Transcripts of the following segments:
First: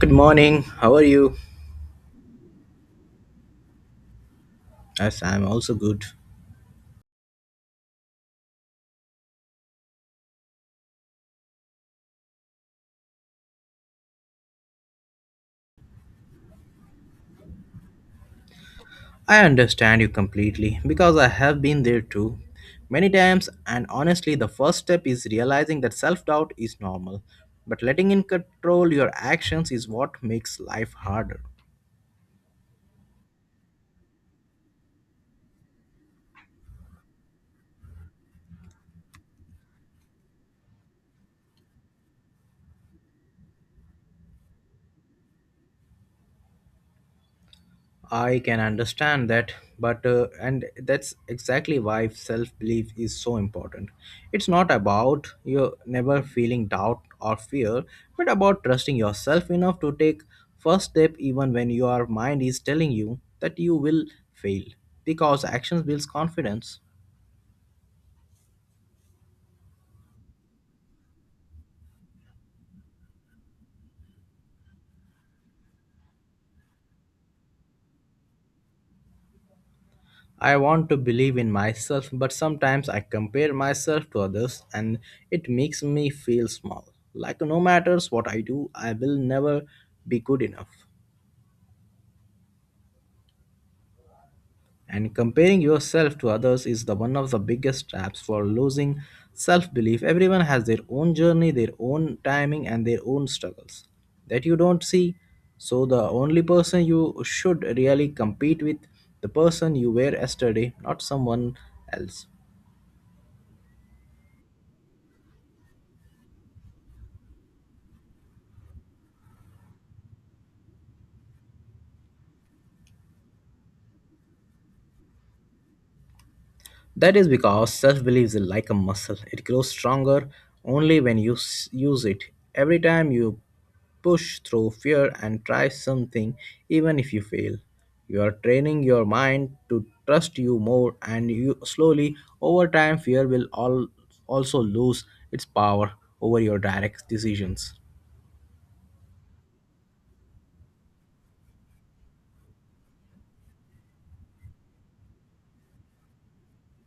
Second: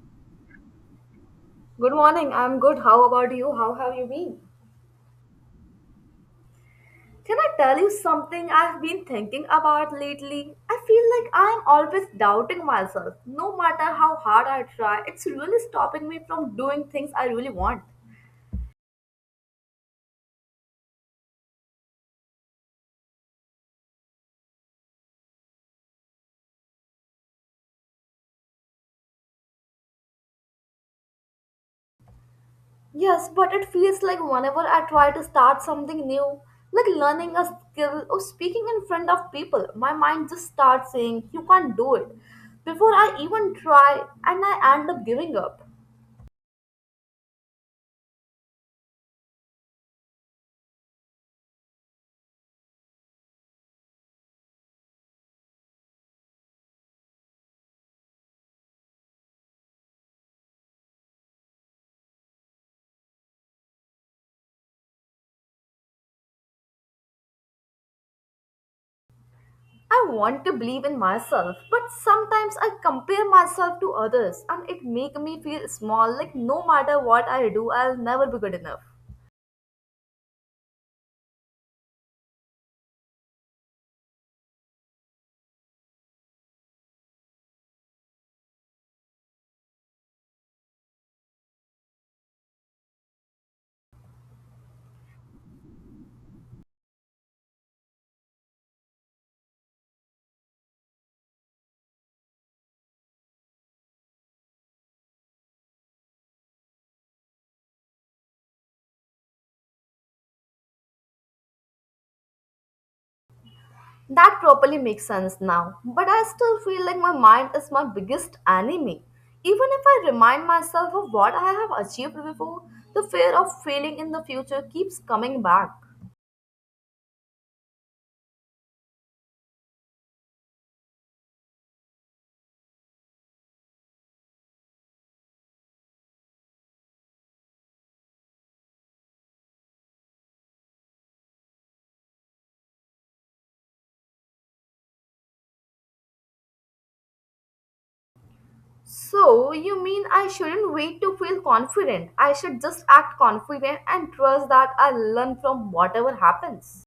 Good morning. How are you? Good morning. I'm good. How about you? How have you been? Yes, I'm also good. Can I tell you something I've been thinking about lately? I feel like I'm always doubting myself. No matter how hard I try, it's really stopping me from doing things I really want. I understand you completely because I have been there too. Many times, and honestly, the first step is realizing that self doubt is normal, but letting it control your actions is what makes life harder. Yes, but it feels like whenever I try to start something new, like learning a skill or speaking in front of people, my mind just starts saying, "You can't do it." Before I even try, and I end up giving up. I can understand that, but and that's exactly why self belief is so important. It's not about you never feeling doubt or fear, but about trusting yourself enough to take first step even when your mind is telling you that you will fail because actions builds confidence. I want to believe in myself, but sometimes I compare myself to others and it make me feel small, like no matter what I do I'll never be good enough. I want to believe in myself, but sometimes I compare myself to others and it makes me feel small. Like no matters what I do, I will never be good enough. And comparing yourself to others is the one of the biggest traps for losing self-belief. Everyone has their own journey, their own timing and their own struggles that you don't see. So the only person you should really compete with the person you were yesterday, not someone else. That properly makes sense now, but I still feel like my mind is my biggest enemy. Even if I remind myself of what I have achieved before, the fear of failing in the future keeps coming back. That is because self belief is like a muscle, it grows stronger only when use it. Every time you push through fear and try something, even if you fail, you are training your mind to trust you more, and you slowly, over time, also lose its power over your direct decisions. So, you mean I shouldn't wait to feel confident? I should just act confident and trust that I'll learn from whatever happens.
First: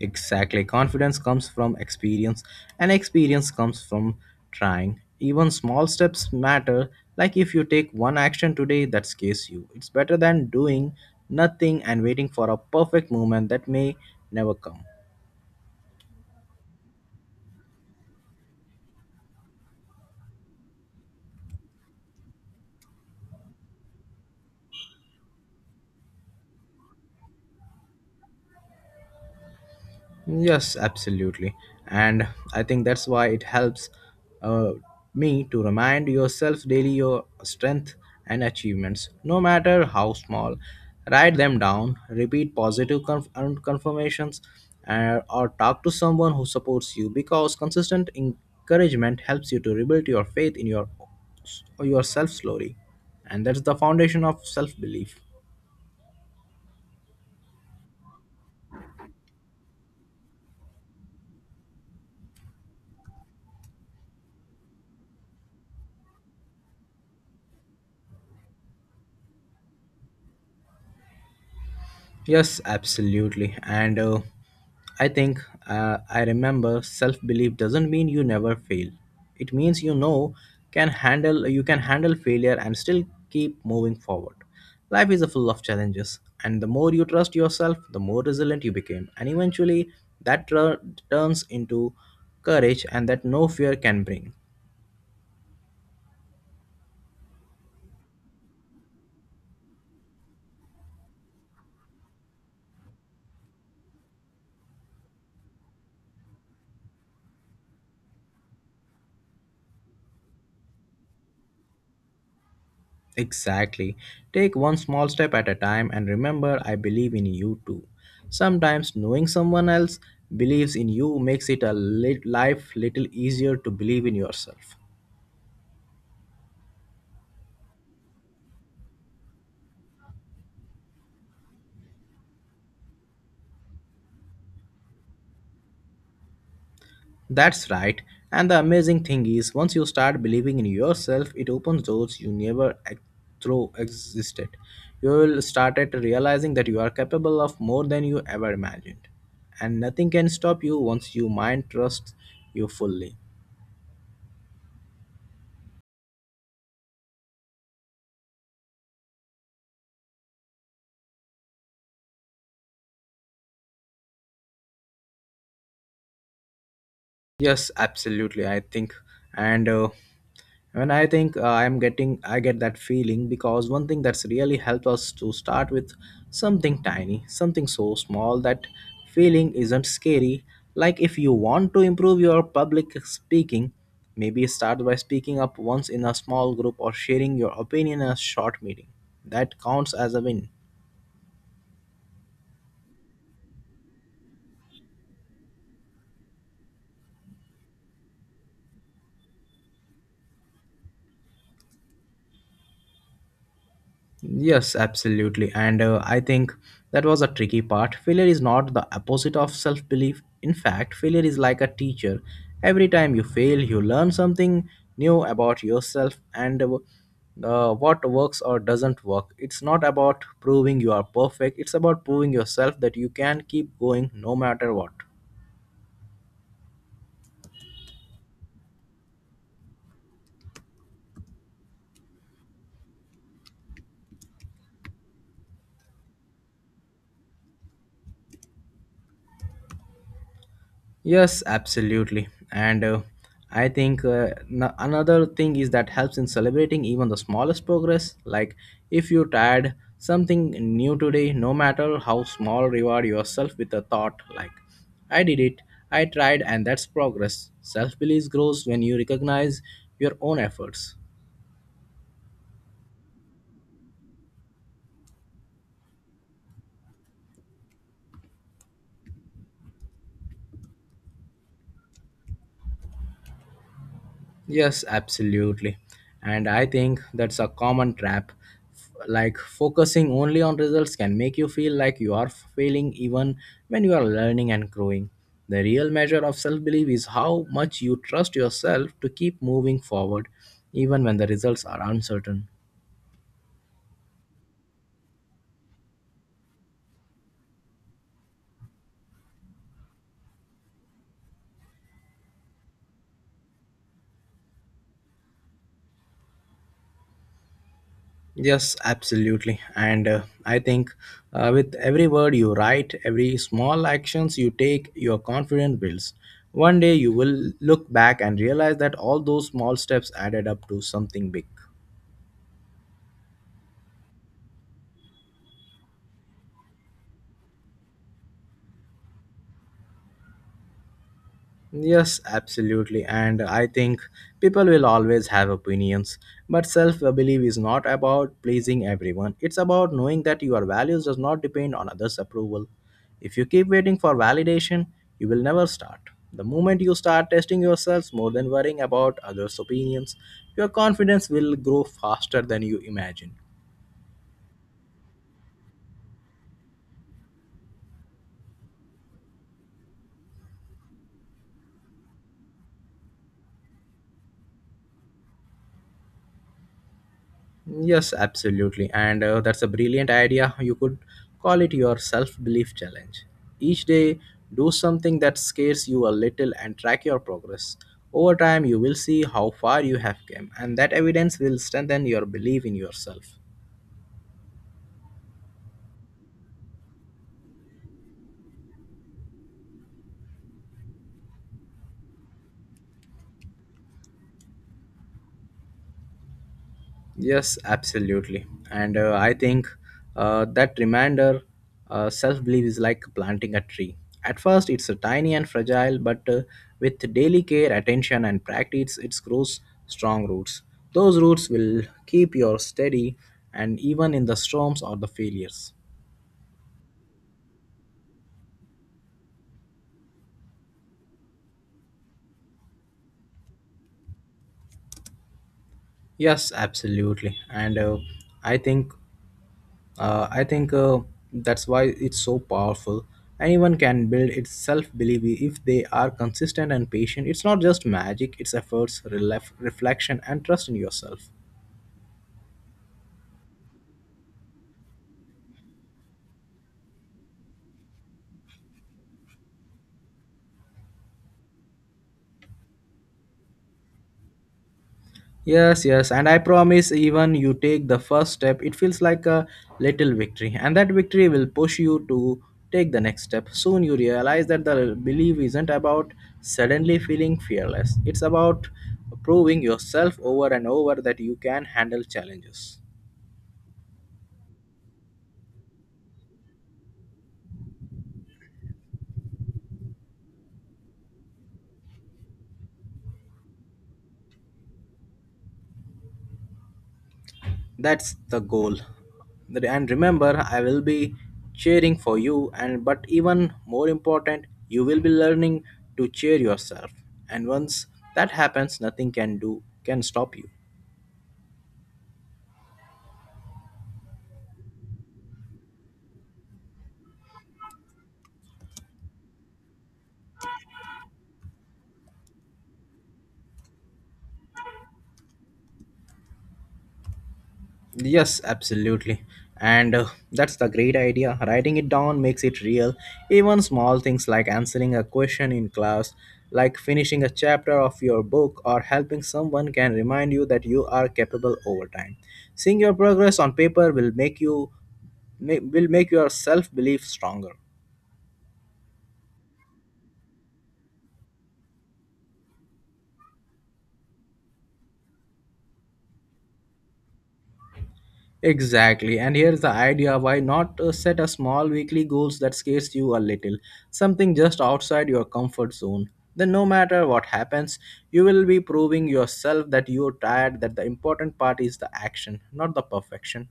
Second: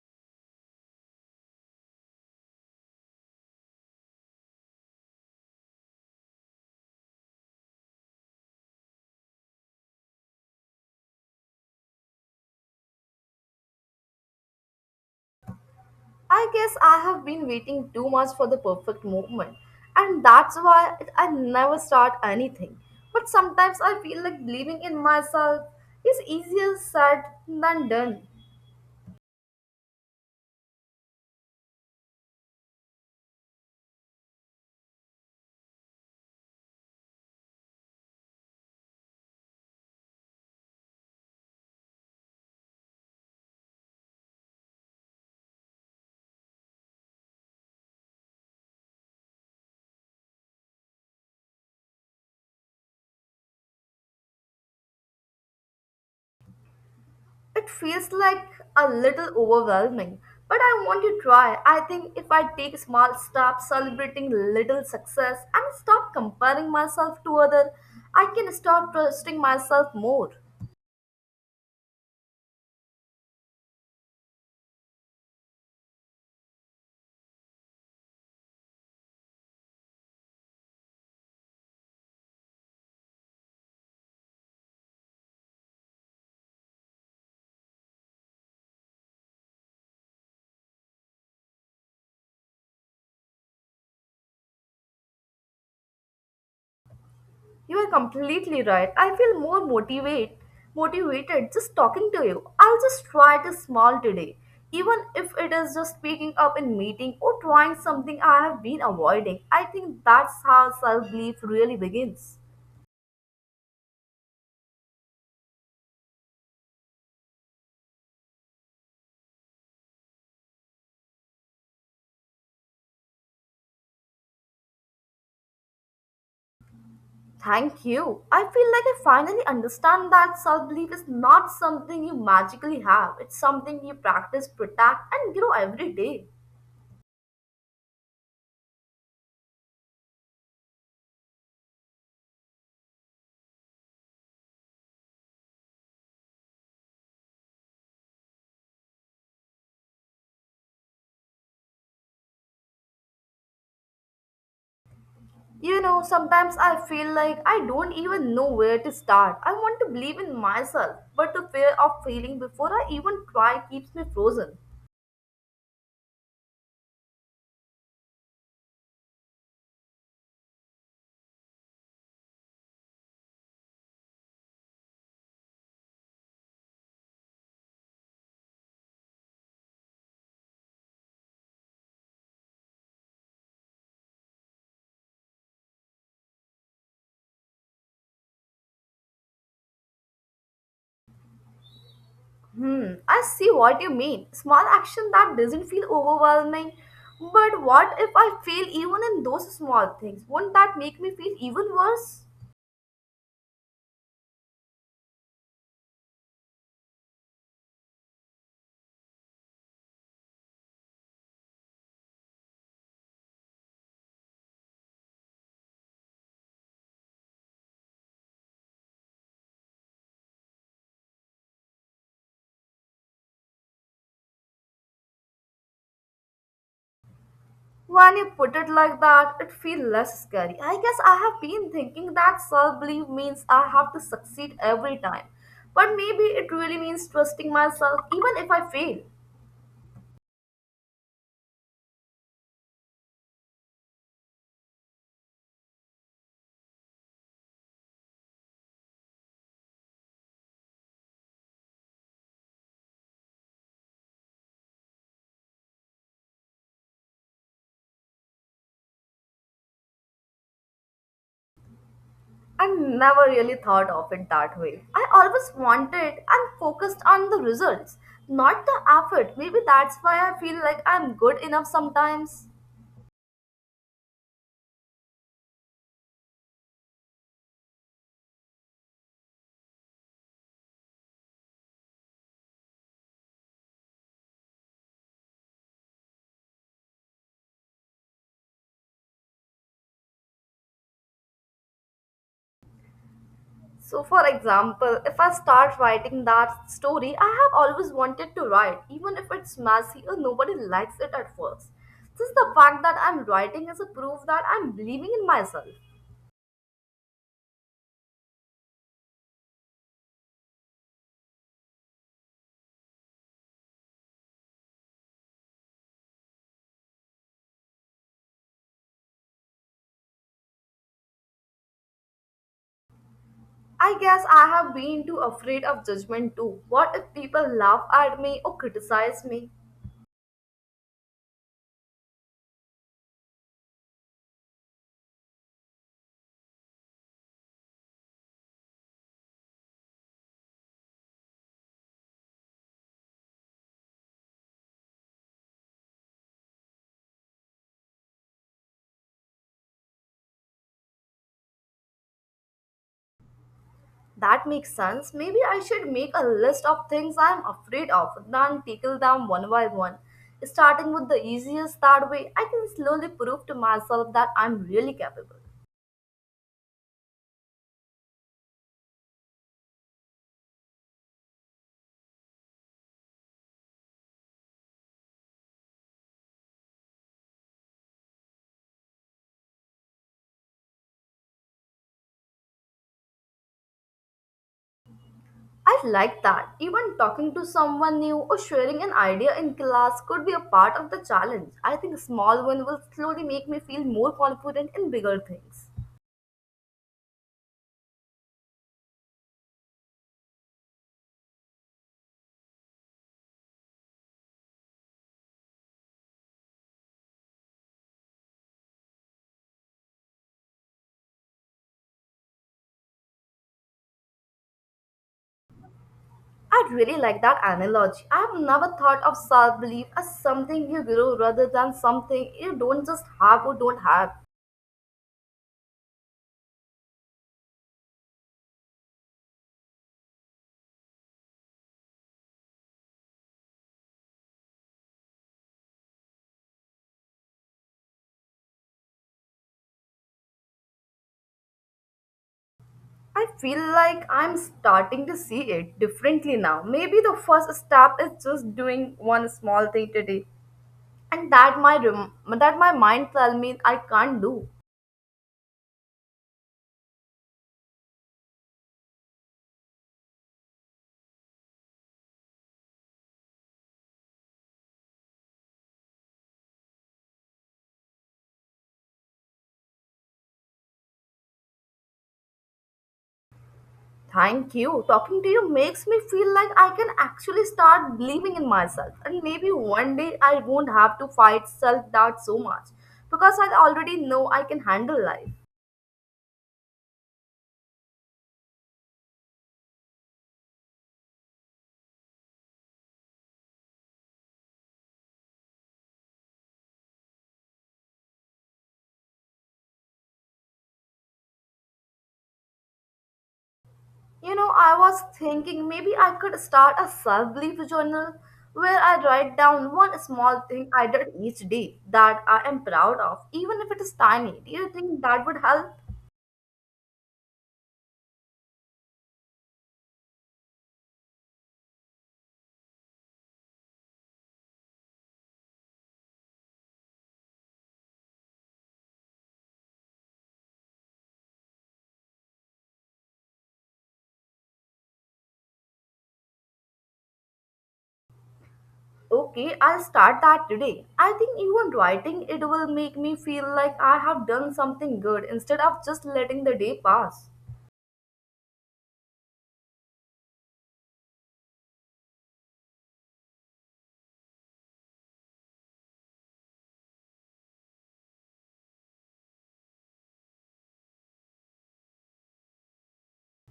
Exactly. Confidence comes from experience, and experience comes from trying. Even small steps matter. Like if you take one action today that scares you, it's better than doing nothing and waiting for a perfect moment that may never come. I guess I have been waiting too much for the perfect moment, and that's why I never start anything. But sometimes I feel like believing in myself is easier said than done. Yes, absolutely. And I think that's why it helps uh, me to remind yourself daily your strength and achievements, no matter how small. Write them down, repeat positive confirmations, or talk to someone who supports you because consistent encouragement helps you to rebuild your faith in yourself slowly. And that's the foundation of self belief. It feels like a little overwhelming, but I want to try. I think if I take small steps, celebrating little success, and stop comparing myself to others, I can start trusting myself more. Yes, absolutely. And uh, I think uh, I remember self belief doesn't mean you never fail. It means you can handle failure and still keep moving forward. Life is full of challenges, and the more you trust yourself, the more resilient you become. And eventually, that tur- turns into courage and that no fear can bring. You are completely right. I feel more motivated just talking to you. I'll just try to smile today, even if it is just speaking up in meeting or trying something I have been avoiding. I think that's how self-belief really begins. Exactly. Take one small step at a time and remember, I believe in you too. Sometimes knowing someone else believes in you makes it a life little easier to believe in yourself. Thank you. I feel like I finally understand that self-belief is not something you magically have. It's something you practice, protect, and grow every day. That's right. And the amazing thing is, once you start believing in yourself, it opens doors you never ex- through existed. You will start at realizing that you are capable of more than you ever imagined, and nothing can stop you once you mind trusts you fully. You know, sometimes I feel like I don't even know where to start. I want to believe in myself, but the fear of failing before I even try keeps me frozen. Yes, absolutely. I think, and when I think I'm getting, I get that feeling because one thing that's really helped us to start with something tiny, something so small that feeling isn't scary. Like if you want to improve your public speaking, maybe start by speaking up once in a small group or sharing your opinion in a short meeting. That counts as a win. Hmm, I see what you mean. Small action that doesn't feel overwhelming. But what if I fail even in those small things? Won't that make me feel even worse? Yes, absolutely. And I think that was a tricky part. Failure is not the opposite of self belief. In fact, failure is like a teacher. Every time you fail, you learn something new about yourself and what works or doesn't work. It's not about proving you are perfect, it's about proving yourself that you can keep going no matter what. When you put it like that, it feels less scary. I guess I have been thinking that self belief means I have to succeed every time. But maybe it really means trusting myself even if I fail. Yes, absolutely. And another thing is that helps in celebrating even the smallest progress. Like if you tried something new today, no matter how small, reward yourself with a thought like, I did it, I tried, and that's progress. Self belief grows when you recognize your own efforts. I never really thought of it that way. I always wanted and focused on the results, not the effort. Maybe that's why I feel like I'm good enough sometimes. Yes, absolutely. And I think that's a common trap. Like focusing only on results can make you feel like you are failing even when you are learning and growing. The real measure of self belief is how much you trust yourself to keep moving forward, even when the results are uncertain. So, for example, if I start writing that story I have always wanted to write, even if it's messy or nobody likes it at first. Just the fact that I'm writing is a proof that I'm believing in myself. Yes, absolutely. And I think with every word you write, every small actions you take, your confidence builds. One day you will look back and realize that all those small steps added up to something big. I guess I have been too afraid of judgment too. What if people laugh at me or criticize me? Yes, absolutely. And I think people will always have opinions. But self belief is not about pleasing everyone, it's about knowing that your values does not depend on others' approval. If you keep waiting for validation, you will never start. The moment you start testing yourselves more than worrying about others' opinions, your confidence will grow faster than you imagine. That makes sense. Maybe I should make a list of things I am afraid of, then tackle them one by one. Starting with the easiest, that way I can slowly prove to myself that I'm really capable. Yes, absolutely. And that's a brilliant idea. You could call it your self belief challenge. Each day, do something that scares you a little and track your progress. Over time, you will see how far you have come, and that evidence will strengthen your belief in yourself. I like that. Even talking to someone new or sharing an idea in class could be a part of the challenge. I think small one will slowly make me feel more confident in bigger things. Yes, absolutely. And I think that reminder, self belief is like planting a tree. At first, it's a tiny and fragile, but with daily care, attention, and practice, it grows strong roots. Those roots will keep you steady and even in the storms or the failures. I really like that analogy. I have never thought of self belief as something you grow rather than something you don't just have or don't have. Yes, absolutely. And I think I think that's why it's so powerful. Anyone can build its self belief if they are consistent and patient. It's not just magic, it's efforts, reflection, and trust in yourself. I feel like I'm starting to see it differently now. Maybe the first step is just doing one small thing today, and that my that my mind tell me I can't do. Yes, yes, and I promise even you take the first step, it feels like a little victory, and that victory will push you to take the next step. Soon you realize that the belief isn't about suddenly feeling fearless, it's about proving yourself over and over that you can handle challenges. Thank you. Talking to you makes me feel like I can actually start believing in myself. And maybe one day I won't have to fight self doubt so much because I already know I can handle life. That's the goal. And remember, I will be cheering for you and but even more important, you will be learning to cheer yourself. And once that happens, nothing can do can stop you. You know, I was thinking maybe I could start a self belief journal where I write down one small thing I did each day that I am proud of, even if it is tiny. Do you think that would help? Yes, absolutely. And that's the great idea. Writing it down makes it real. Even small things like answering a question in class, like finishing a chapter of your book, or helping someone can remind you that you are capable over time. Seeing your progress on paper will make your self-belief stronger. Okay, I'll start that today. I think even writing it will make me feel like I have done something good instead of just letting the day pass. Exactly. And here's the idea why not set a small weekly goals that scares you a little, something just outside your comfort zone. Then no matter what happens, you will be proving yourself that you're tired that the important part is the action, not the perfection.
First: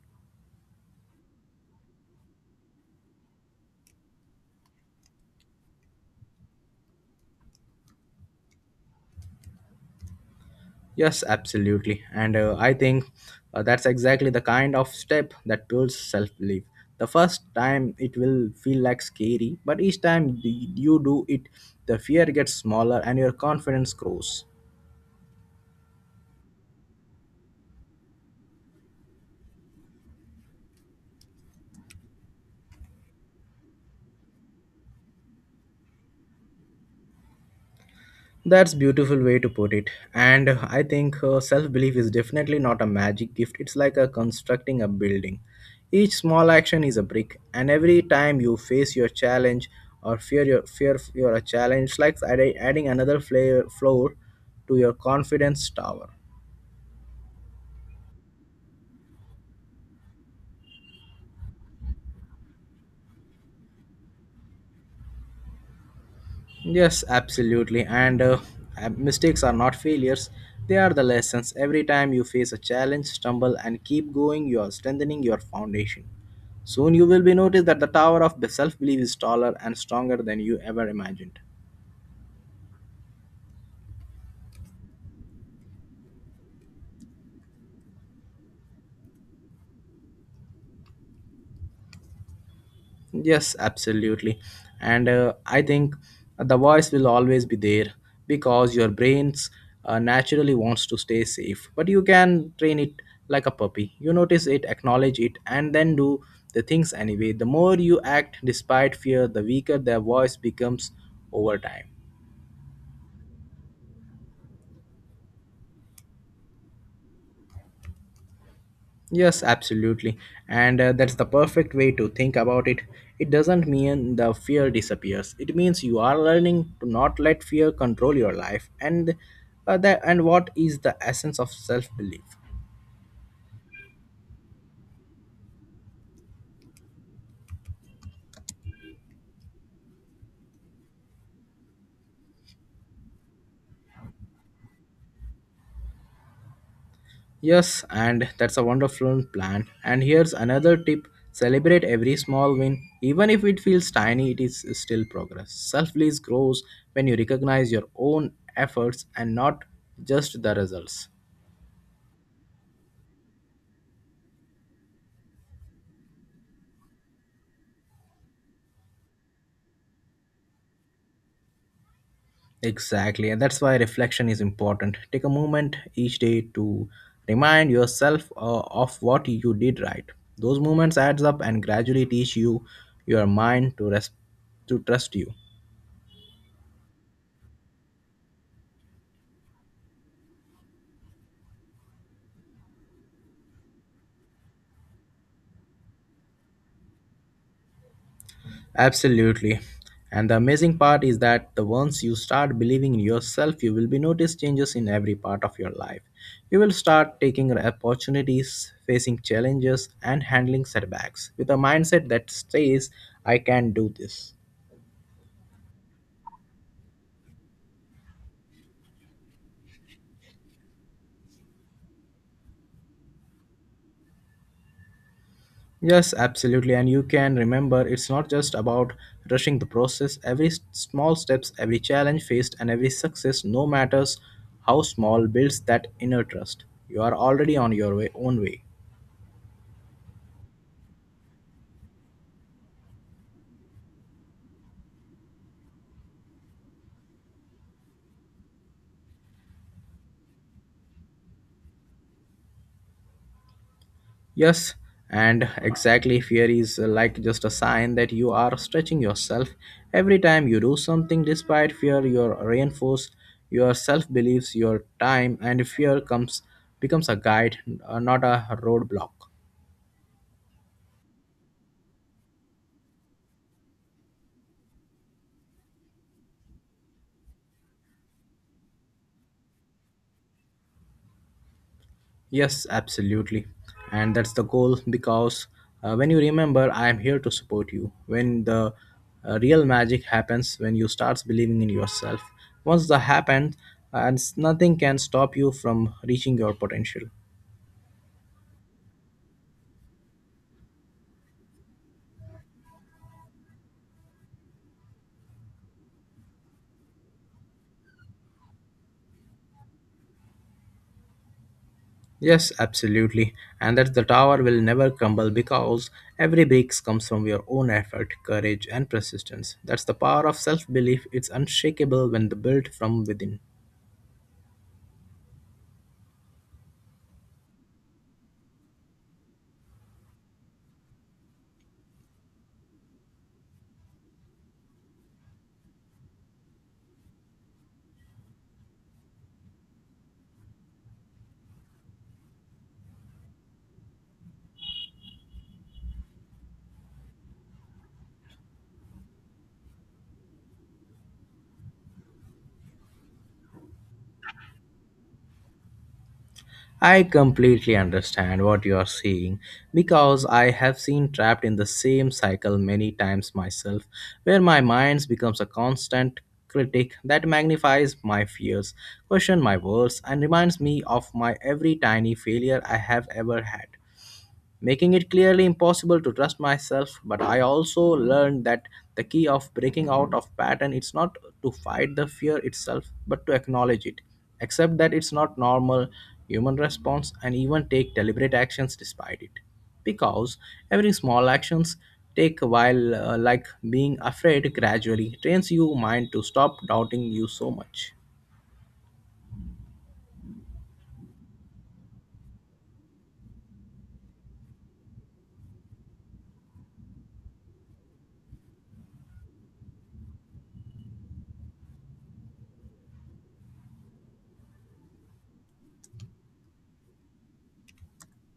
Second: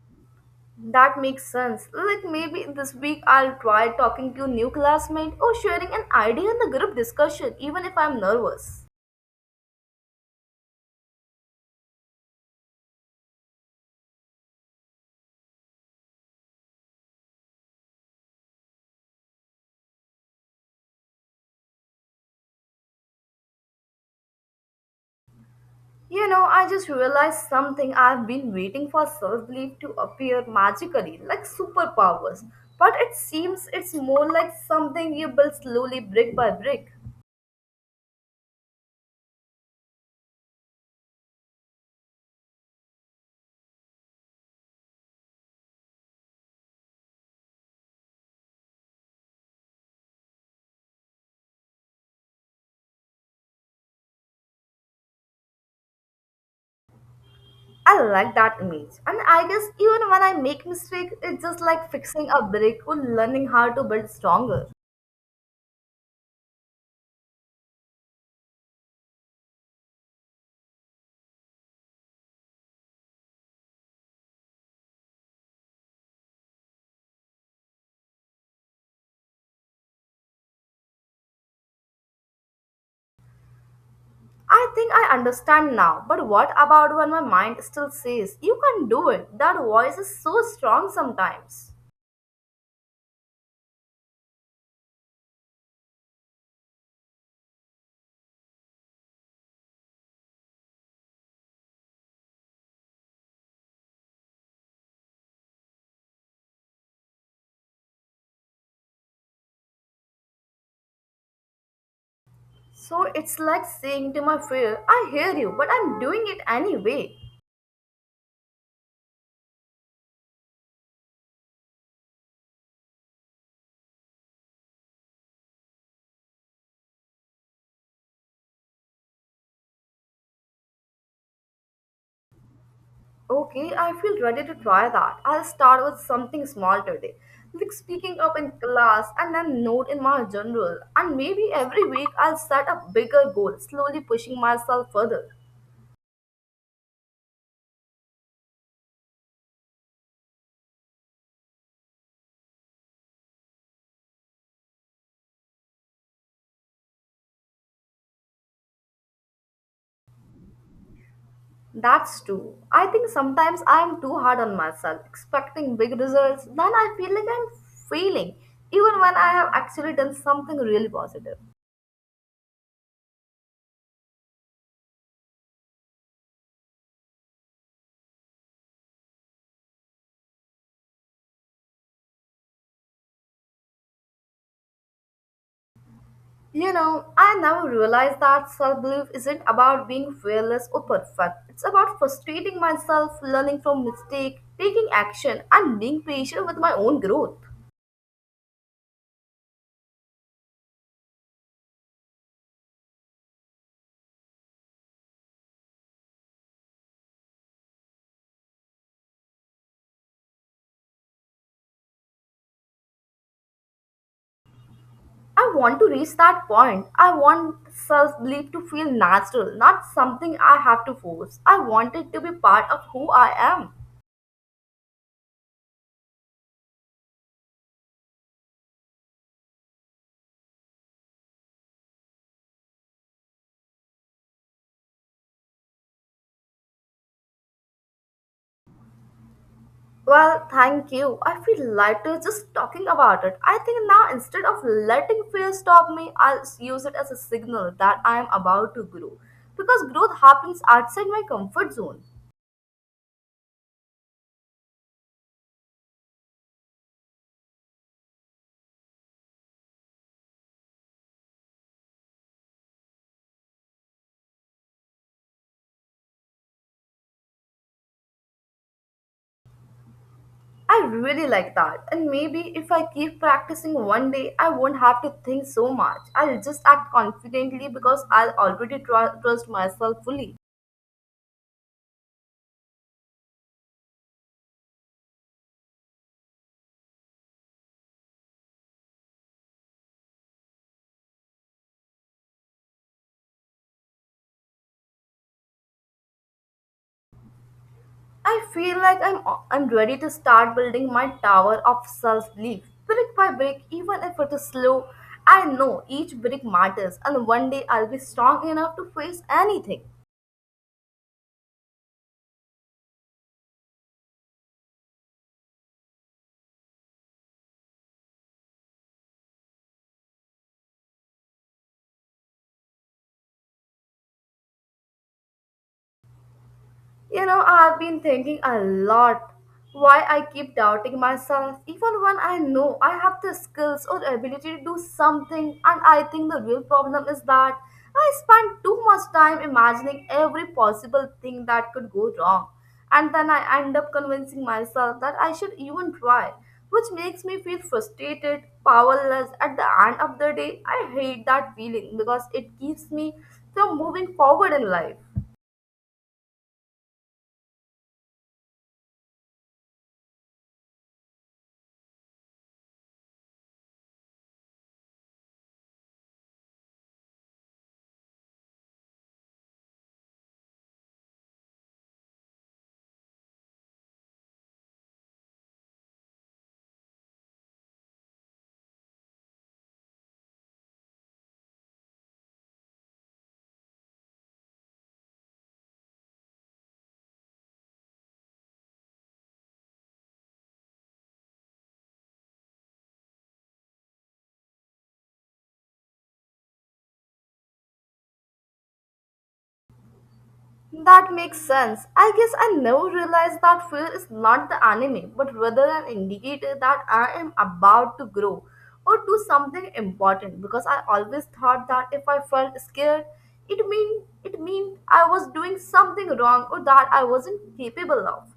That makes sense. Like maybe this week I'll try talking to new classmate or sharing an idea in the group discussion even if I'm nervous. Yes, absolutely. And I think that's exactly the kind of step that builds self-belief. The first time it will feel like scary, but each time you do it, the fear gets smaller and your confidence grows. You know, I just realized something. I've been waiting for self-belief to appear magically, like superpowers. But it seems it's more like something you build slowly, brick by brick. That's beautiful way to put it. And I think self-belief is definitely not a magic gift. It's like a constructing a building. Each small action is a brick, and every time you face your challenge or fear your fear you're a challenge, it's like adding another floor to your confidence tower. I like that image. And I guess even when I make mistake, it's just like fixing a break or learning how to build stronger. Yes, absolutely. And mistakes are not failures, they are the lessons. Every time you face a challenge, stumble, and keep going, you are strengthening your foundation. Soon you will be noticed that the tower of self belief is taller and stronger than you ever imagined. I think I understand now, but what about when my mind still says, you can do it? That voice is so strong sometimes. Yes, absolutely. And I think the voice will always be there because your brains naturally wants to stay safe. But you can train it like a puppy. You notice it, acknowledge it, and then do the things anyway. The more you act despite fear, the weaker their voice becomes over time. So it's like saying to my fear, I hear you, but I'm doing it anyway. Yes, absolutely. And that's the perfect way to think about it. It doesn't mean the fear disappears. It means you are learning to not let fear control your life and that and what is the essence of self-belief. Okay, I feel ready to try that. I'll start with something small today, like speaking up in class and then note in my journal. And maybe every week I'll set a bigger goal, slowly pushing myself further. Yes, and that's a wonderful plan. And here's another tip. Celebrate every small win. Even if it feels tiny, it is still progress. Self-belief grows when you recognize your own efforts and not just the results. That's true. I think sometimes I'm too hard on myself, expecting big results. Then I feel like I'm failing, even when I have actually done something really positive. Exactly, and that's why reflection is important. Take a moment each day to remind yourself of what you did right. Those moments adds up and gradually teach your mind to rest to trust you. You know, I never realized that self belief isn't about being fearless or perfect. It's about frustrating myself, learning from mistake, taking action, and being patient with my own growth. Absolutely. And the amazing part is that the once you start believing in yourself, you will be notice changes in every part of your life. You will start taking opportunities, facing challenges, and handling setbacks with a mindset that says, I can do this. I want to reach that point. I want self belief to feel natural, not something I have to force. I want it to be part of who I am. Yes, absolutely. And you can remember it's not just about rushing the process. Every small steps, every challenge faced, and every success, no matters how small, builds that inner trust. You are already on your way, own way. Well, thank you. I feel lighter just talking about it. I think now, instead of letting fear stop me, I'll use it as a signal that I am about to grow. Because growth happens outside my comfort zone. Yes, and exactly fear is like just a sign that you are stretching yourself. Every time you do something despite fear, you are reinforced your self beliefs, your time, and fear comes becomes a guide, not a roadblock. I really like that. And maybe if I keep practicing one day, I won't have to think so much. I'll just act confidently because I'll already trust myself fully. Yes, absolutely. And that's the goal because when you remember, I am here to support you, when the real magic happens, when you start believing in yourself, once that happens, nothing can stop you from reaching your potential. I feel like I'm ready to start building my tower of self-belief, brick by brick, even if it is slow. I know each brick matters, and one day I'll be strong enough to face anything. Yes, absolutely. And that the tower will never crumble because every brick comes from your own effort, courage, and persistence. That's the power of self belief. It's unshakable when the built from within. You know, I've been thinking a lot why I keep doubting myself, even when I know I have the skills or ability to do something. And I think the real problem is that I spend too much time imagining every possible thing that could go wrong. And then I end up convincing myself that I should even try, which makes me feel frustrated, powerless. At the end of the day, I hate that feeling because it keeps me from moving forward in life. I completely understand what you are saying because I have seen trapped in the same cycle many times myself, where my mind becomes a constant critic that magnifies my fears, questions my words, and reminds me of my every tiny failure I have ever had, making it clearly impossible to trust myself. But I also learned that the key of breaking out of pattern is not to fight the fear itself but to acknowledge it, accept that it's not normal human response, and even take deliberate actions despite it, because every small actions take a while, like being afraid, gradually trains your mind to stop doubting you so much. That makes sense. I guess I never realized that fear is not the enemy, but rather an indicator that I am about to grow or do something important, because I always thought that if I felt scared, it meant I was doing something wrong or that I wasn't capable of.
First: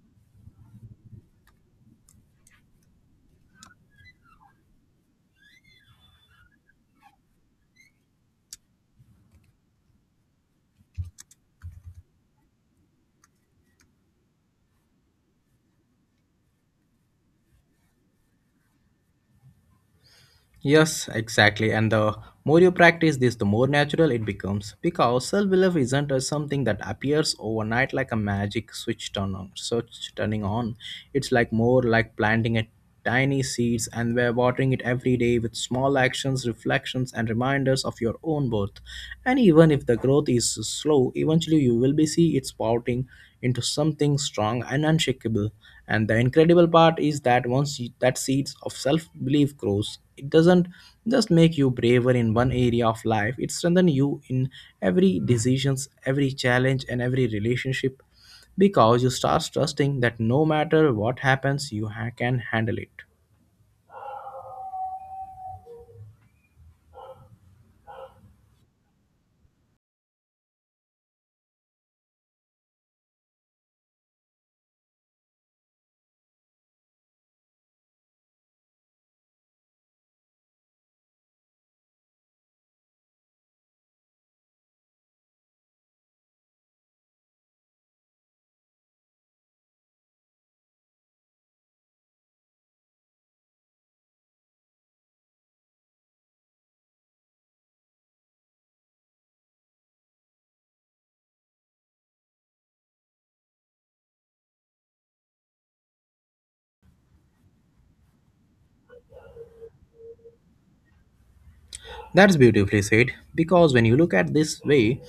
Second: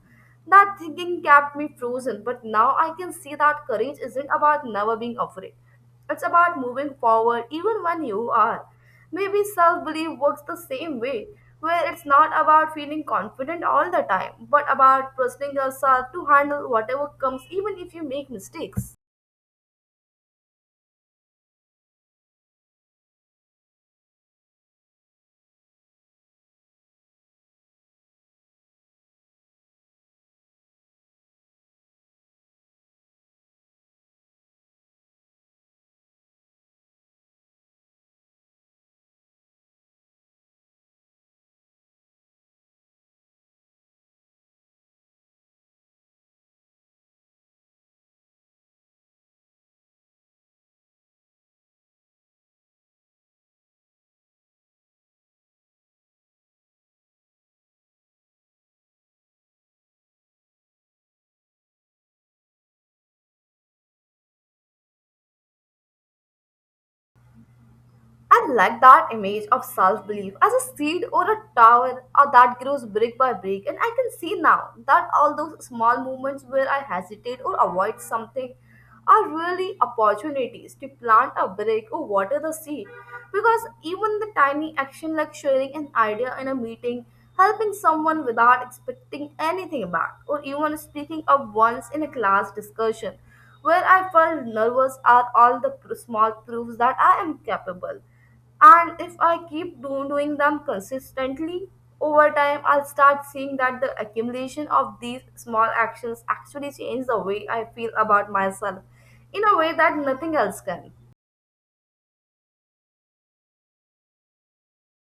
That thinking kept me frozen, but now I can see that courage isn't about never being afraid. It's about moving forward even when you are. Maybe self belief works the same way, where it's not about feeling confident all the time, but about trusting yourself to handle whatever comes, even if you make mistakes. Yes, exactly. And the more you practice this, the more natural it becomes. Because self belief isn't something that appears overnight like a magic switch turn on, switch turning on. It's like more like planting a tiny seeds and we're watering it every day with small actions, reflections, and reminders of your own worth. And even if the growth is slow, eventually you will be see it sprouting into something strong and unshakable. And the incredible part is that that seeds of self belief grows, it doesn't just make you braver in one area of life, it strengthens you in every decisions, every challenge, and every relationship because you start trusting that no matter what happens, can handle it. I like that image of self belief as a seed or a tower that grows brick by brick. And I can see now that all those small moments where I hesitate or avoid something are really opportunities to plant a brick or water the seed. Because even the tiny action like sharing an idea in a meeting, helping someone without expecting anything back, or even speaking up once in a class discussion where I felt nervous are all the small proofs that I am capable. And if I keep doing them consistently, over time I'll start seeing that the accumulation of these small actions actually change the way I feel about myself in a way that nothing else can. That's beautifully said, because when you look at this way,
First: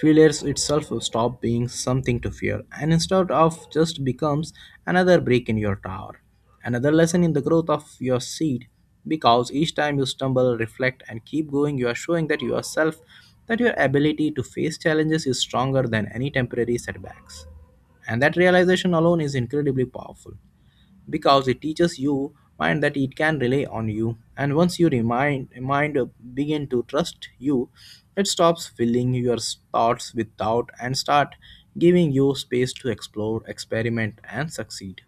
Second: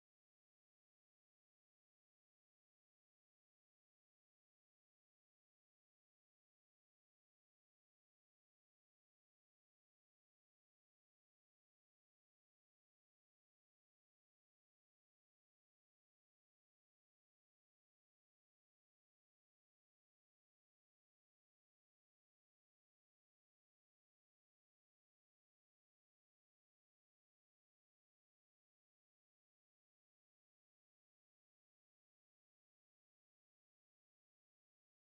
failures itself will stop being something to fear and instead of just becomes another break in your tower, another lesson in the growth of your seed, because each time you stumble, reflect and keep going, you are showing that yourself that your ability to face challenges is stronger than any temporary setbacks. And that realization alone is incredibly powerful because it teaches you mind that it can rely on you. And once your mind begin to trust you, it stops filling your thoughts with doubt and start giving you space to explore, experiment, and succeed.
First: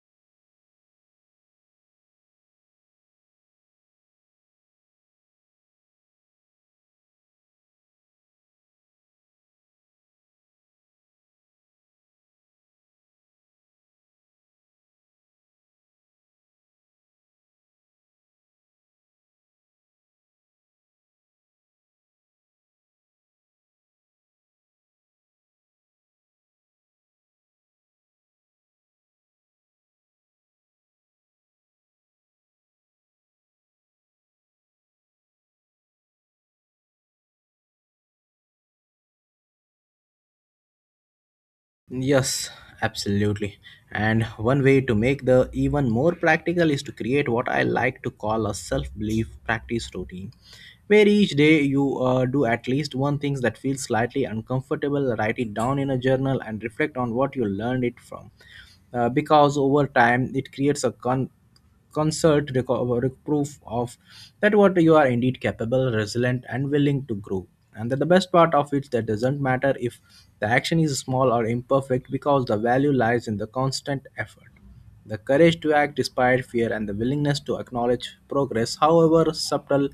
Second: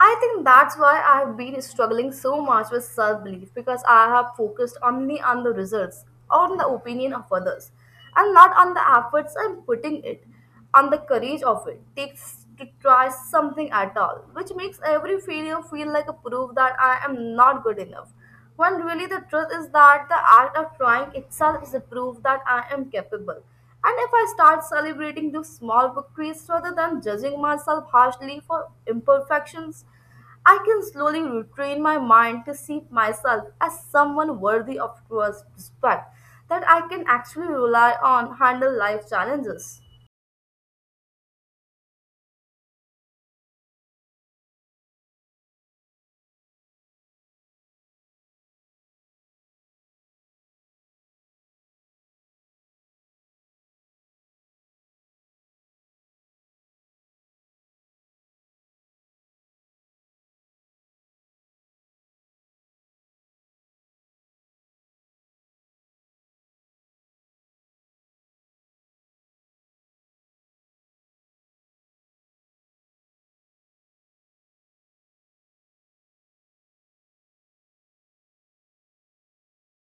I think that's why I have been struggling so much with self belief, because I have focused only on the results, on the opinion of others, and not on the efforts I'm putting it, on the courage of it takes to try something at all, which makes every failure feel like a proof that I am not good enough. When really the truth is that the act of trying itself is a proof that I am capable. And if I start celebrating those small victories rather than judging myself harshly for imperfections, I can slowly retrain my mind to see myself as someone worthy of trust, respect, that I can actually rely on, handle life challenges. Yes, absolutely. And one way to make the even more practical is to create what I like to call a self-belief practice routine, where each day you do at least one thing that feels slightly uncomfortable, write it down in a journal, and reflect on what you learned it from. Because over time, it creates a concert proof of that what you are indeed capable, resilient, and willing to grow. And that the best part of it that doesn't matter if the action is small or imperfect, because the value lies in the constant effort, the courage to act despite fear, and the willingness to acknowledge progress however subtle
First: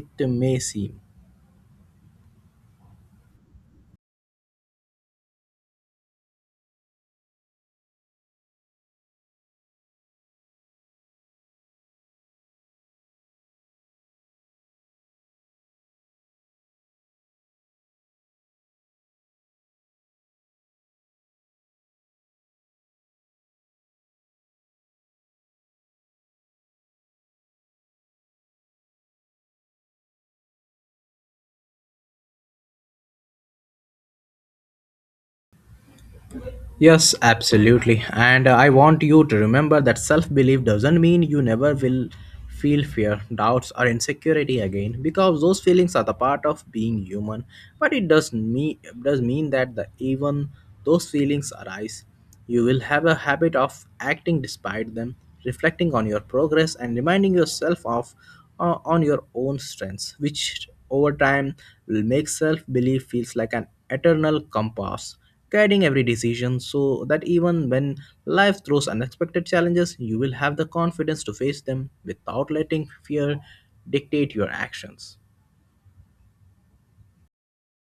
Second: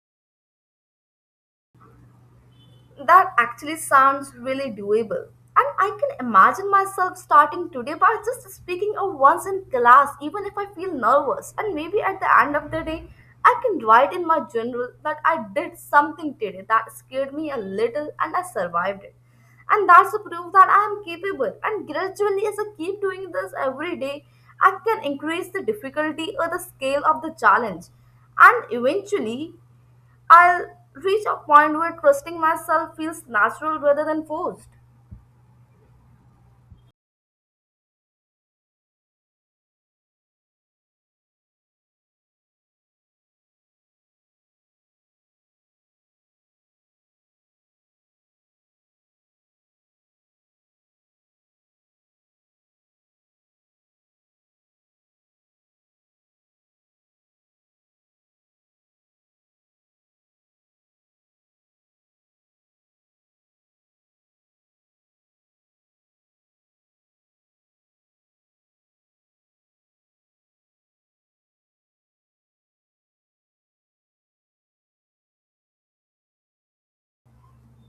it may seem. That actually sounds really doable. And I can imagine myself starting today by just speaking of once in class, even if I feel nervous. And maybe at the end of the day, I can write in my journal that I did something today that scared me a little and I survived it. And that's a proof that I am capable. And gradually, as I keep doing this every day, I can increase the difficulty or the scale of the challenge. And eventually, I'll reach a point where trusting myself feels natural rather than forced. Yes, absolutely. And I want you to remember that self belief doesn't mean you never will feel fear, doubts, or insecurity again, because those feelings are the part of being human. But it does mean that the, even those feelings arise, you will have a habit of acting despite them, reflecting on your progress, and reminding yourself of, on your own strengths, which over time will make self belief feels like an eternal compass guiding every decision, so that even when life throws unexpected challenges, you will have the confidence to face them without letting fear dictate your actions.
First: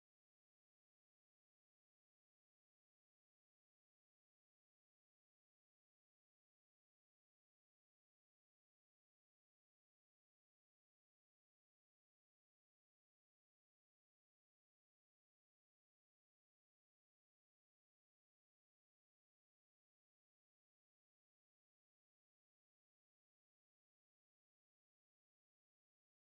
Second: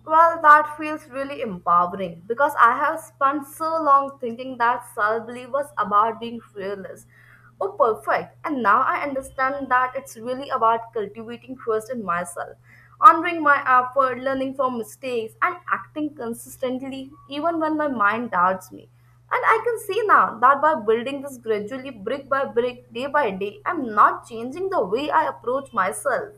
Well, that feels really empowering because I have spent so long thinking that self belief was about being fearless or perfect, and now I understand that it's really about cultivating trust in myself, honoring my effort, learning from mistakes, and acting consistently even when my mind doubts me. And I can see now that by building this gradually, brick by brick, day by day, I'm not changing the way I approach myself.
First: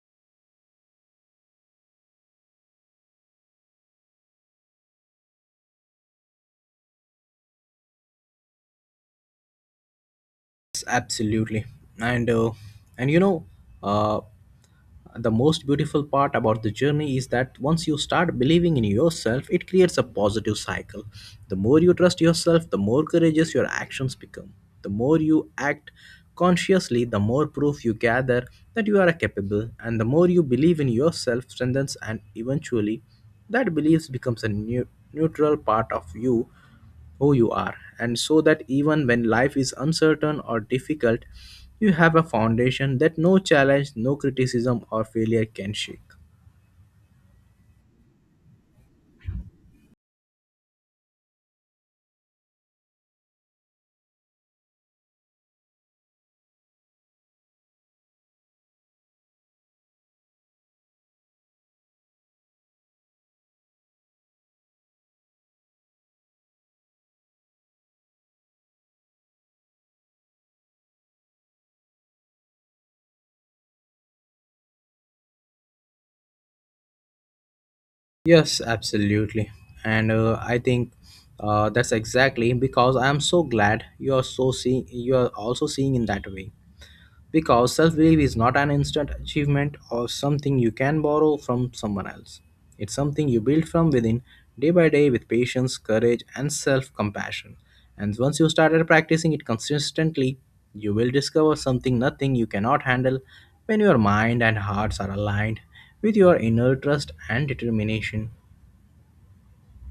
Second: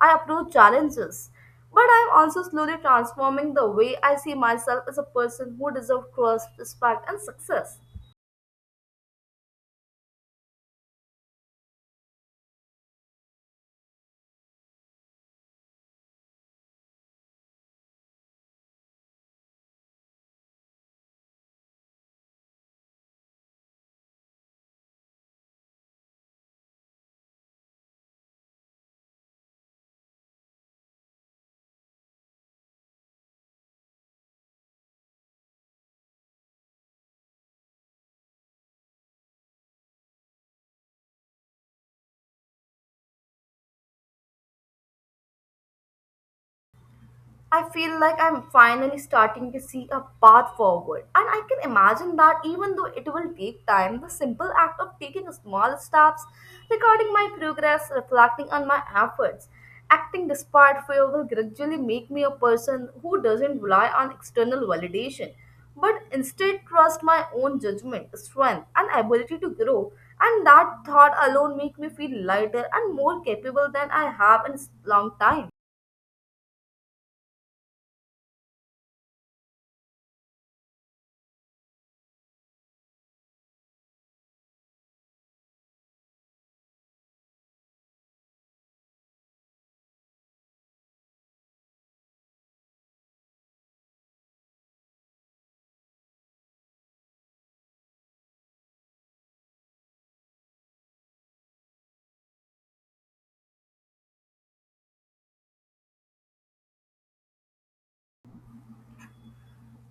I approach challenges. But I'm also slowly transforming the way I see myself as a person who deserves trust, respect, and success. Yes, absolutely. And uh, and you know, uh, the most beautiful part about the journey is that once you start believing in yourself, it creates a positive cycle. The more you trust yourself, the more courageous your actions become. The more you act consciously, the more proof you gather that you are capable, and the more you believe in yourself strengthens. And eventually that belief becomes a new, neutral part of you, who you are, and so that even when life is uncertain or difficult, you have a foundation that no challenge, no criticism, or failure can shake. I feel like I'm finally starting to see a path forward, and I can imagine that even though it will take time, the simple act of taking small steps, recording my progress, reflecting on my efforts, acting despite fear will gradually make me a person who doesn't rely on external validation, but instead trust my own judgment, strength, and ability to grow. And that thought alone make me feel lighter and more capable than I have in a long time. Yes, absolutely. And I think That's exactly because I am so glad you are also seeing in that way. Because self belief is not an instant achievement or something you can borrow from someone else. It's something you build from within day by day with patience, courage, and self compassion. And once you started practicing it consistently, you will discover something nothing you cannot handle when your mind and hearts are aligned with your inner trust and determination.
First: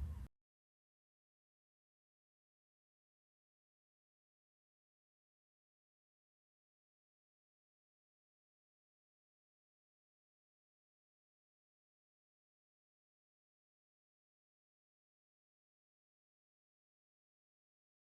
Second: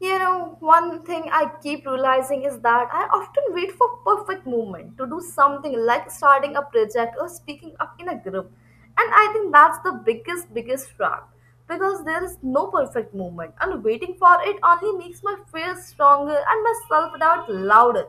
You know, one thing I keep realizing is that I often wait for perfect moment to do something like starting a project or speaking up in a group. And I think that's the biggest, biggest trap because there is no perfect moment and waiting for it only makes my fear stronger and my self doubt louder.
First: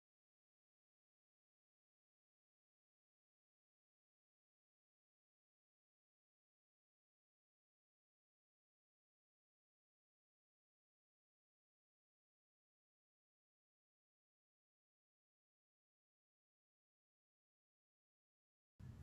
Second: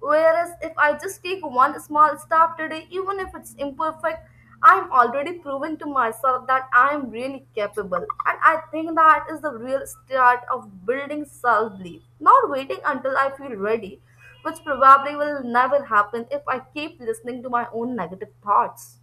Whereas if I just take one small step today, even if it's imperfect, I'm already proving to myself that I'm really capable. And I think that is the real start of building self belief, not waiting until I feel ready, which probably will never happen if I keep listening to my own negative thoughts.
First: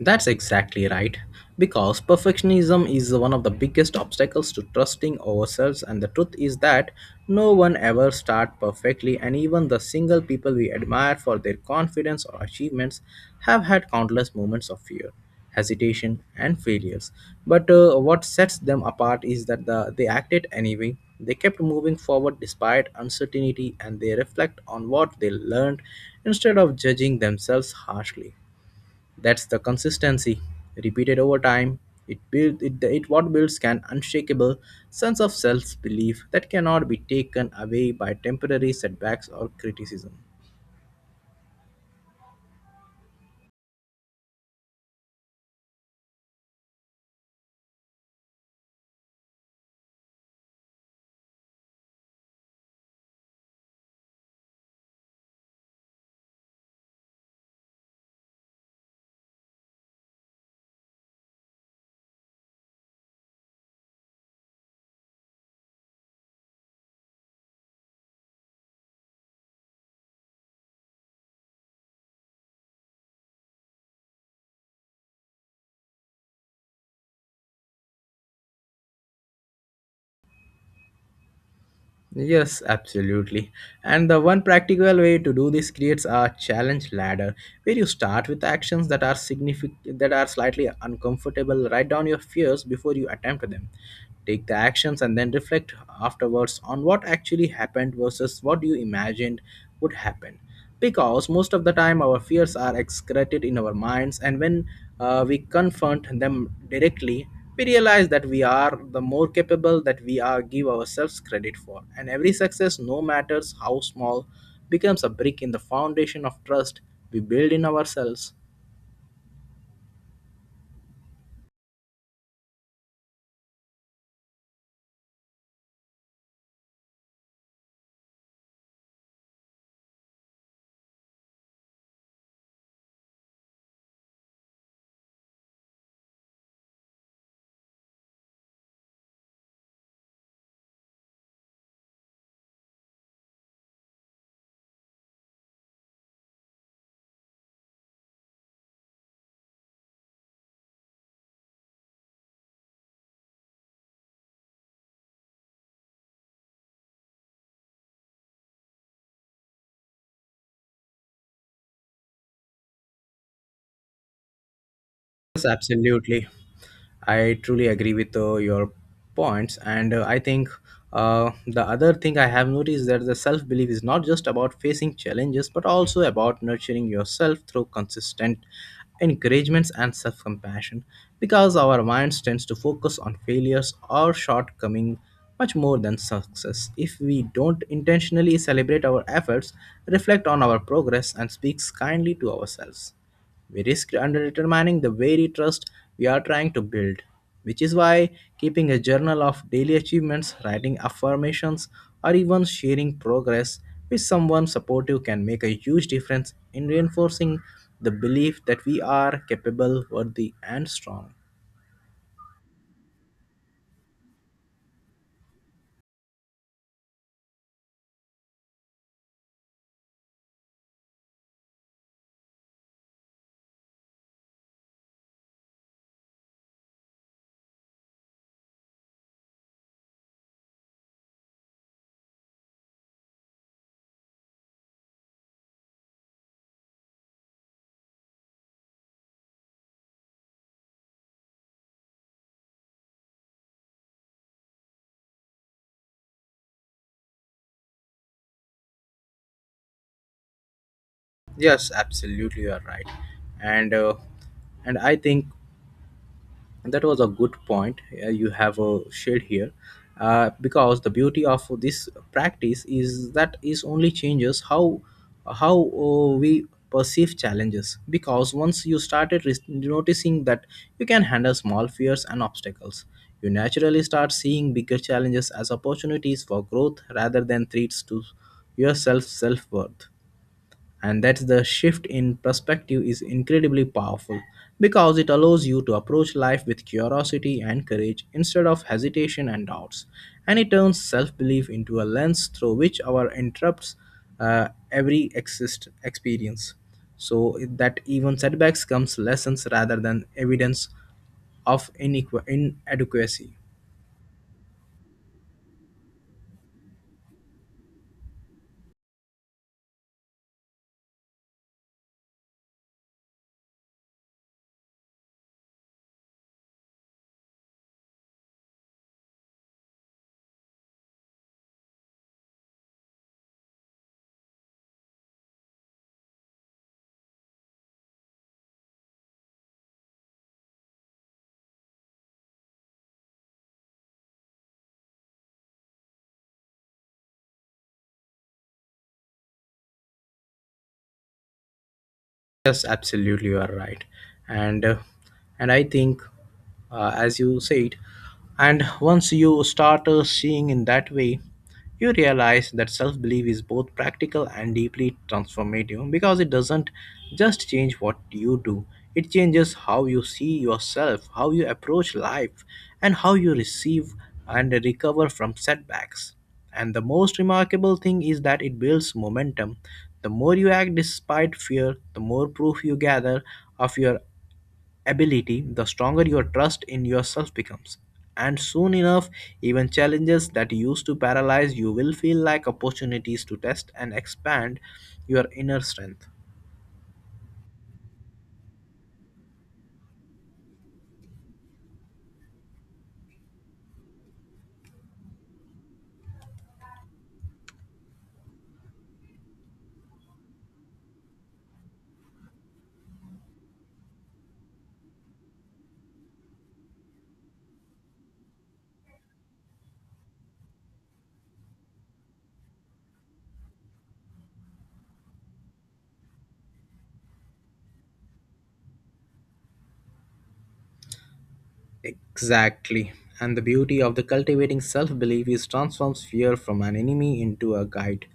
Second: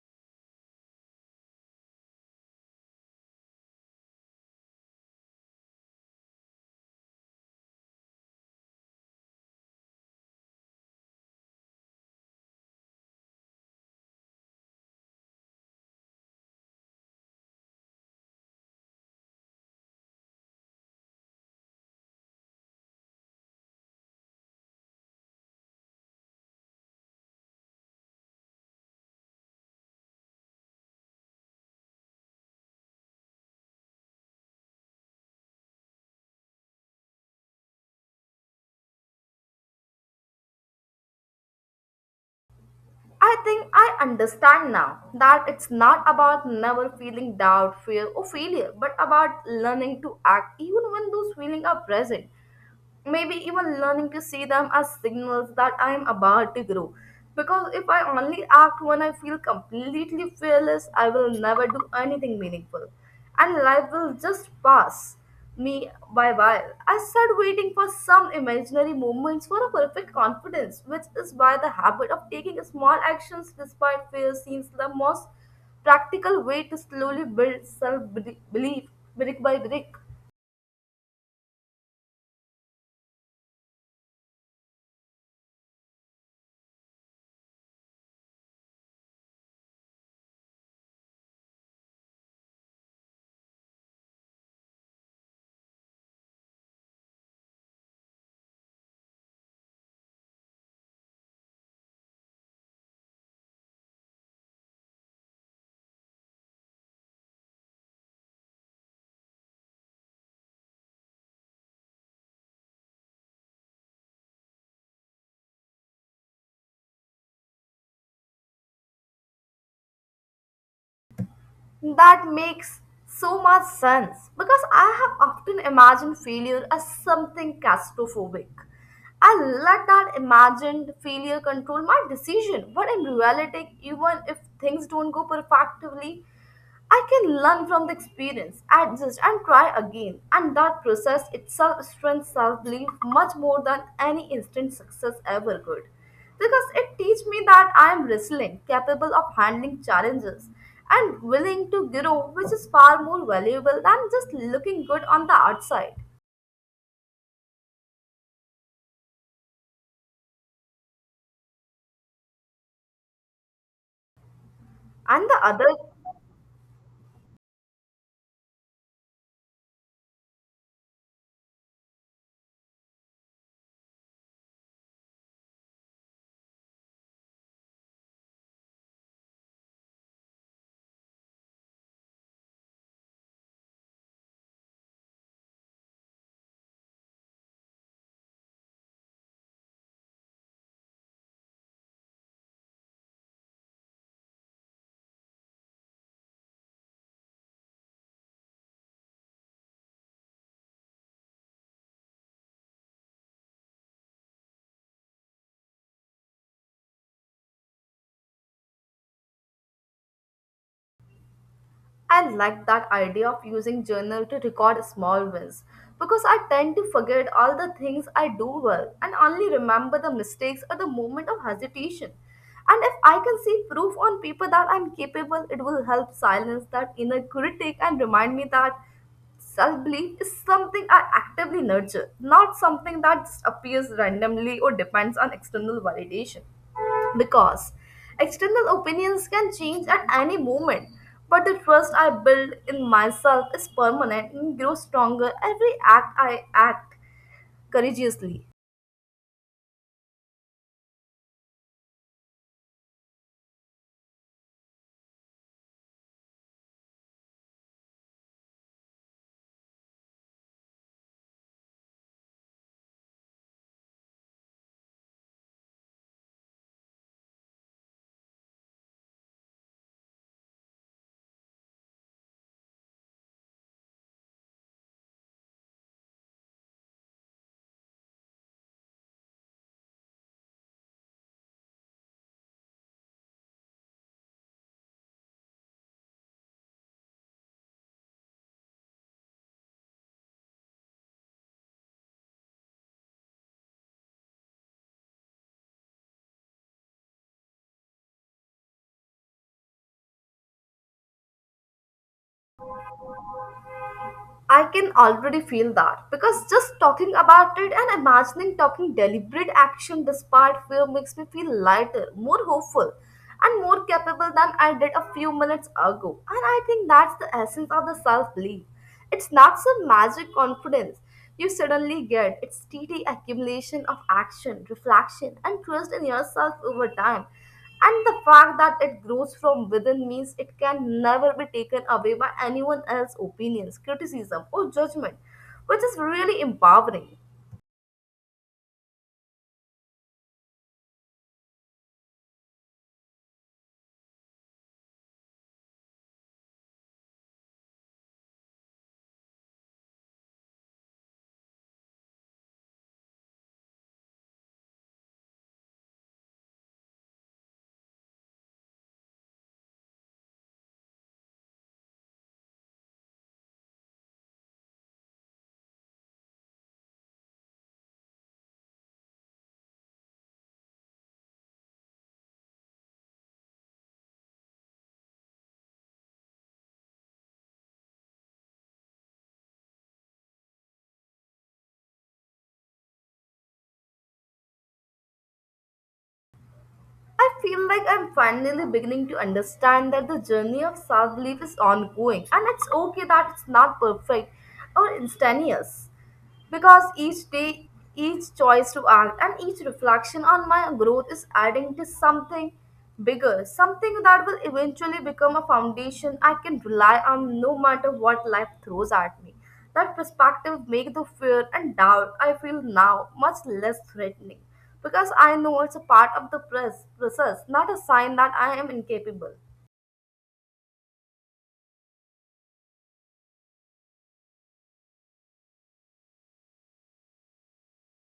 That's exactly right. Because perfectionism is one of the biggest obstacles to trusting ourselves, and the truth is that no one ever starts perfectly, and even the single people we admire for their confidence or achievements have had countless moments of fear, hesitation, and failures. But what sets them apart is that the, they acted anyway. They kept moving forward despite uncertainty, and they reflect on what they learned instead of judging themselves harshly. That's the consistency. Repeated over time, it what builds an unshakable sense of self-belief that cannot be taken away by temporary setbacks or criticism. I think I understand now that it's not about never feeling doubt, fear, or failure, but about learning to act even when those feelings are present. Maybe even learning to see them as signals that I am about to grow. Because if I only act when I feel completely fearless, I will never do anything meaningful. And life will just pass me by while. I start waiting for some imaginary moments for a perfect confidence, which is why the habit of taking small actions despite fear seems the most practical way to slowly build self belief brick by brick. Yes, absolutely. And the one practical way to do this creates a challenge ladder where you start with actions that are slightly uncomfortable. Write down your fears before you attempt them. Take the actions and then reflect afterwards on what actually happened versus what you imagined would happen. Because most of the time our fears are excreted in our minds, and when we confront them directly, we realize that we are the more capable that we are give ourselves credit for, and every success no matters how small becomes a brick in the foundation of trust we build in ourselves. That makes so much sense because I have often imagined failure as something catastrophic. I let that imagined failure control my decision, but in reality, even if things don't go perfectly, I can learn from the experience, adjust, and try again. And that process itself strengthens self belief much more than any instant success ever could because it teaches me that I am resilient, capable of handling challenges, and willing to grow, which is far more valuable than just looking good on the outside. And the Yes, other, absolutely. I truly agree with your points, and I think the other thing I have noticed that the self belief is not just about facing challenges, but also about nurturing yourself through consistent encouragements and self compassion. Because our minds tends to focus on failures or shortcoming much more than success. If we don't intentionally celebrate our efforts, reflect on our progress, and speaks kindly to ourselves, we risk undermining the very trust we are trying to build, which is why keeping a journal of daily achievements, writing affirmations, or even sharing progress with someone supportive can make a huge difference in reinforcing the belief that we are capable, worthy, and strong. I like that idea of using journal to record small wins because I tend to forget all the things I do well and only remember the mistakes or the moment of hesitation. And if I can see proof on paper that I'm capable, it will help silence that inner critic and remind me that self belief is something I actively nurture, not something that just appears randomly or depends on external validation. Because external opinions can change at any moment, but the trust I build in myself is permanent and grows stronger every act I act courageously. Yes, absolutely, you are right. And uh, and I think, and that was a good point you have shared here, because the beauty of this practice is that is only changes how we perceive challenges, because once you started noticing that you can handle small fears and obstacles, you naturally start seeing bigger challenges as opportunities for growth rather than threats to your self worth. And that's the shift in perspective is incredibly powerful because it allows you to approach life with curiosity and courage instead of hesitation and doubts. And it turns self-belief into a lens through which our interrupts every exist experience, so that even setbacks comes lessons rather than evidence of inadequacy. I can already feel that because just talking about it and imagining talking deliberate action despite fear makes me feel lighter, more hopeful, and more capable than I did a few minutes ago. And I think that's the essence of the self belief. It's not some magic confidence, you suddenly get. It's steady accumulation of action, reflection, and trust in yourself over time. And the fact that it grows from within means it can never be taken away by anyone else's opinions, criticism, or judgment, which is really empowering. Yes, absolutely, you are right, and uh, and I think, as you said, and once you start seeing in that way, you realize that self belief is both practical and deeply transformative because it doesn't just change what you do; it changes how you see yourself, how you approach life, and how you receive and recover from setbacks. And the most remarkable thing is that it builds momentum. The more you act despite fear, the more proof you gather of your ability, the stronger your trust in yourself becomes. And soon enough, even challenges that used to paralyze you will feel like opportunities to test and expand your inner strength. I feel like I'm finally beginning to understand that the journey of self belief is ongoing and it's okay that it's not perfect or instantaneous because each day, each choice to act, and each reflection on my growth is adding to something bigger, something that will eventually become a foundation I can rely on no matter what life throws at me. That perspective makes the fear and doubt I feel now much less threatening because I know it's a part of the press process, not a sign that I am incapable. Exactly. And the beauty of the cultivating self belief is transforms fear from an enemy into a guide,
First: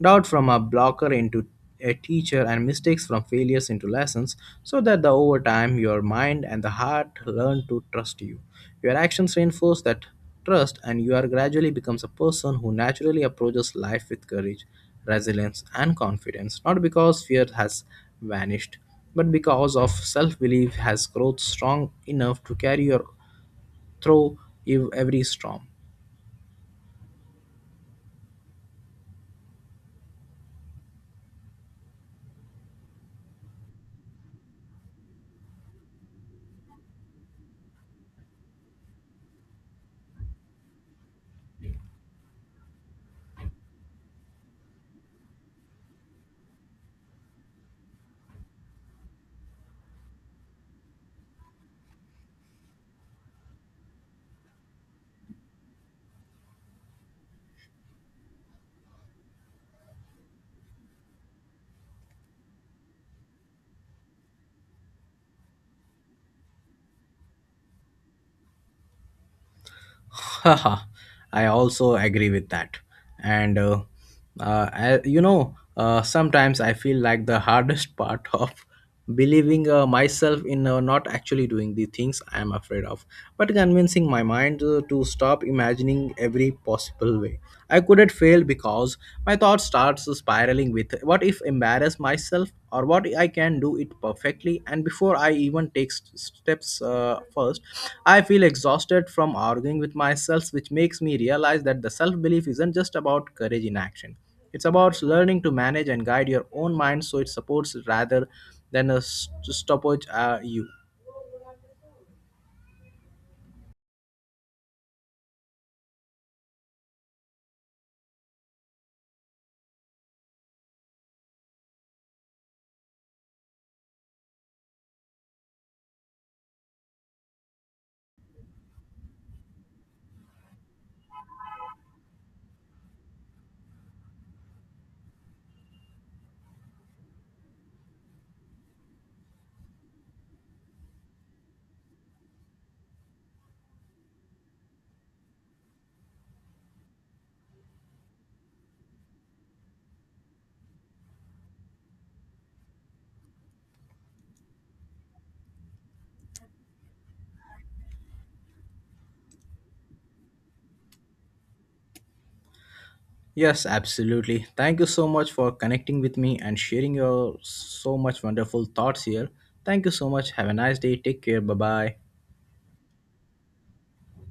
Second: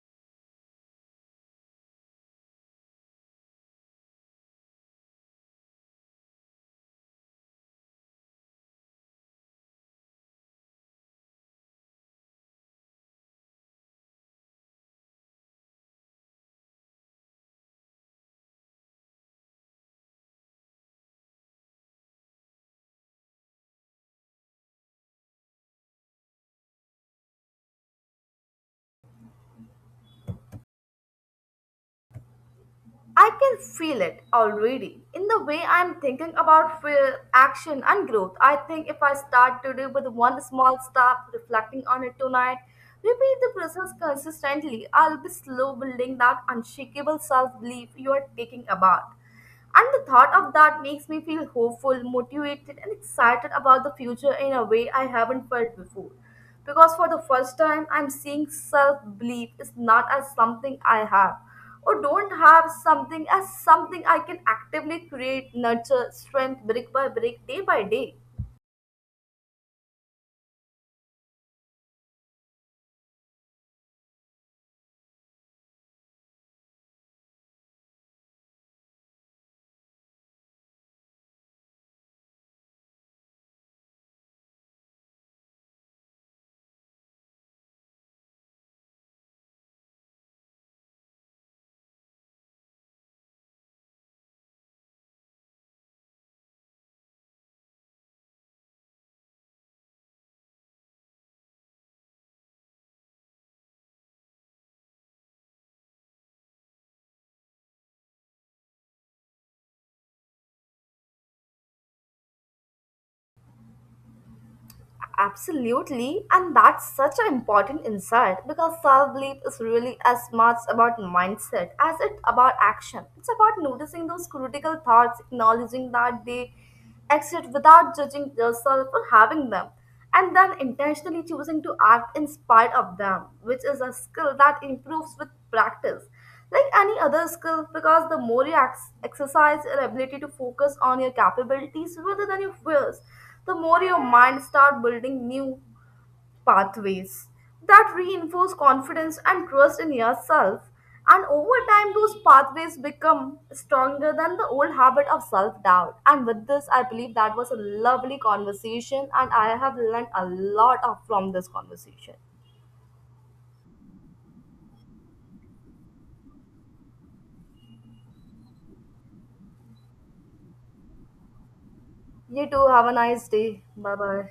doubt from a blocker into a teacher, and mistakes from failures into lessons, so that the over time your mind and the heart learn to trust you. Your actions reinforce that trust, and you are gradually becomes a person who naturally approaches life with courage, resilience, and confidence, not because fear has vanished, but because of self belief has growth strong enough to carry your through every storm. I can feel it already. In the way I am thinking about fear, action, and growth, I think if I start today with one small step, reflecting on it tonight, repeat the process consistently, I'll be slow building that unshakable self belief you are taking about. And the thought of that makes me feel hopeful, motivated, and excited about the future in a way I haven't felt before. Because for the first time, I'm seeing self belief is not as something I have or don't have something as something I can actively create, nurture, strength brick by brick, day by day. Haha, I also agree with that. And I, you know, Sometimes I feel like the hardest part of believing myself in not actually doing the things I am afraid of, but convincing my mind to stop imagining every possible way I couldn't fail, because my thoughts starts spiraling, struggling with what if embarrass myself or what I can do it perfectly, and before I even take steps, first I feel exhausted from arguing with myself, which makes me realize that the self belief isn't just about courage in action, it's about learning to manage and guide your own mind so it supports rather than a stoppage, you. Absolutely, and that's such an important insight because self belief is really as much about mindset as it about action. It's about noticing those critical thoughts, acknowledging that they exist without judging yourself for having them, and then intentionally choosing to act in spite of them, which is a skill that improves with practice like any other skill because the more you exercise your ability to focus on your capabilities rather than your fears, the more your mind start building new pathways that reinforce confidence and trust in yourself, and over time those pathways become stronger than the old habit of self-doubt. And with this, I believe that was a lovely conversation and I have learned a lot from this conversation. Yes, absolutely. Thank you so much for connecting with me and sharing your so much wonderful thoughts here. Thank you so much. Have a nice day. Take care. Bye bye. You too, have a nice day. Bye bye.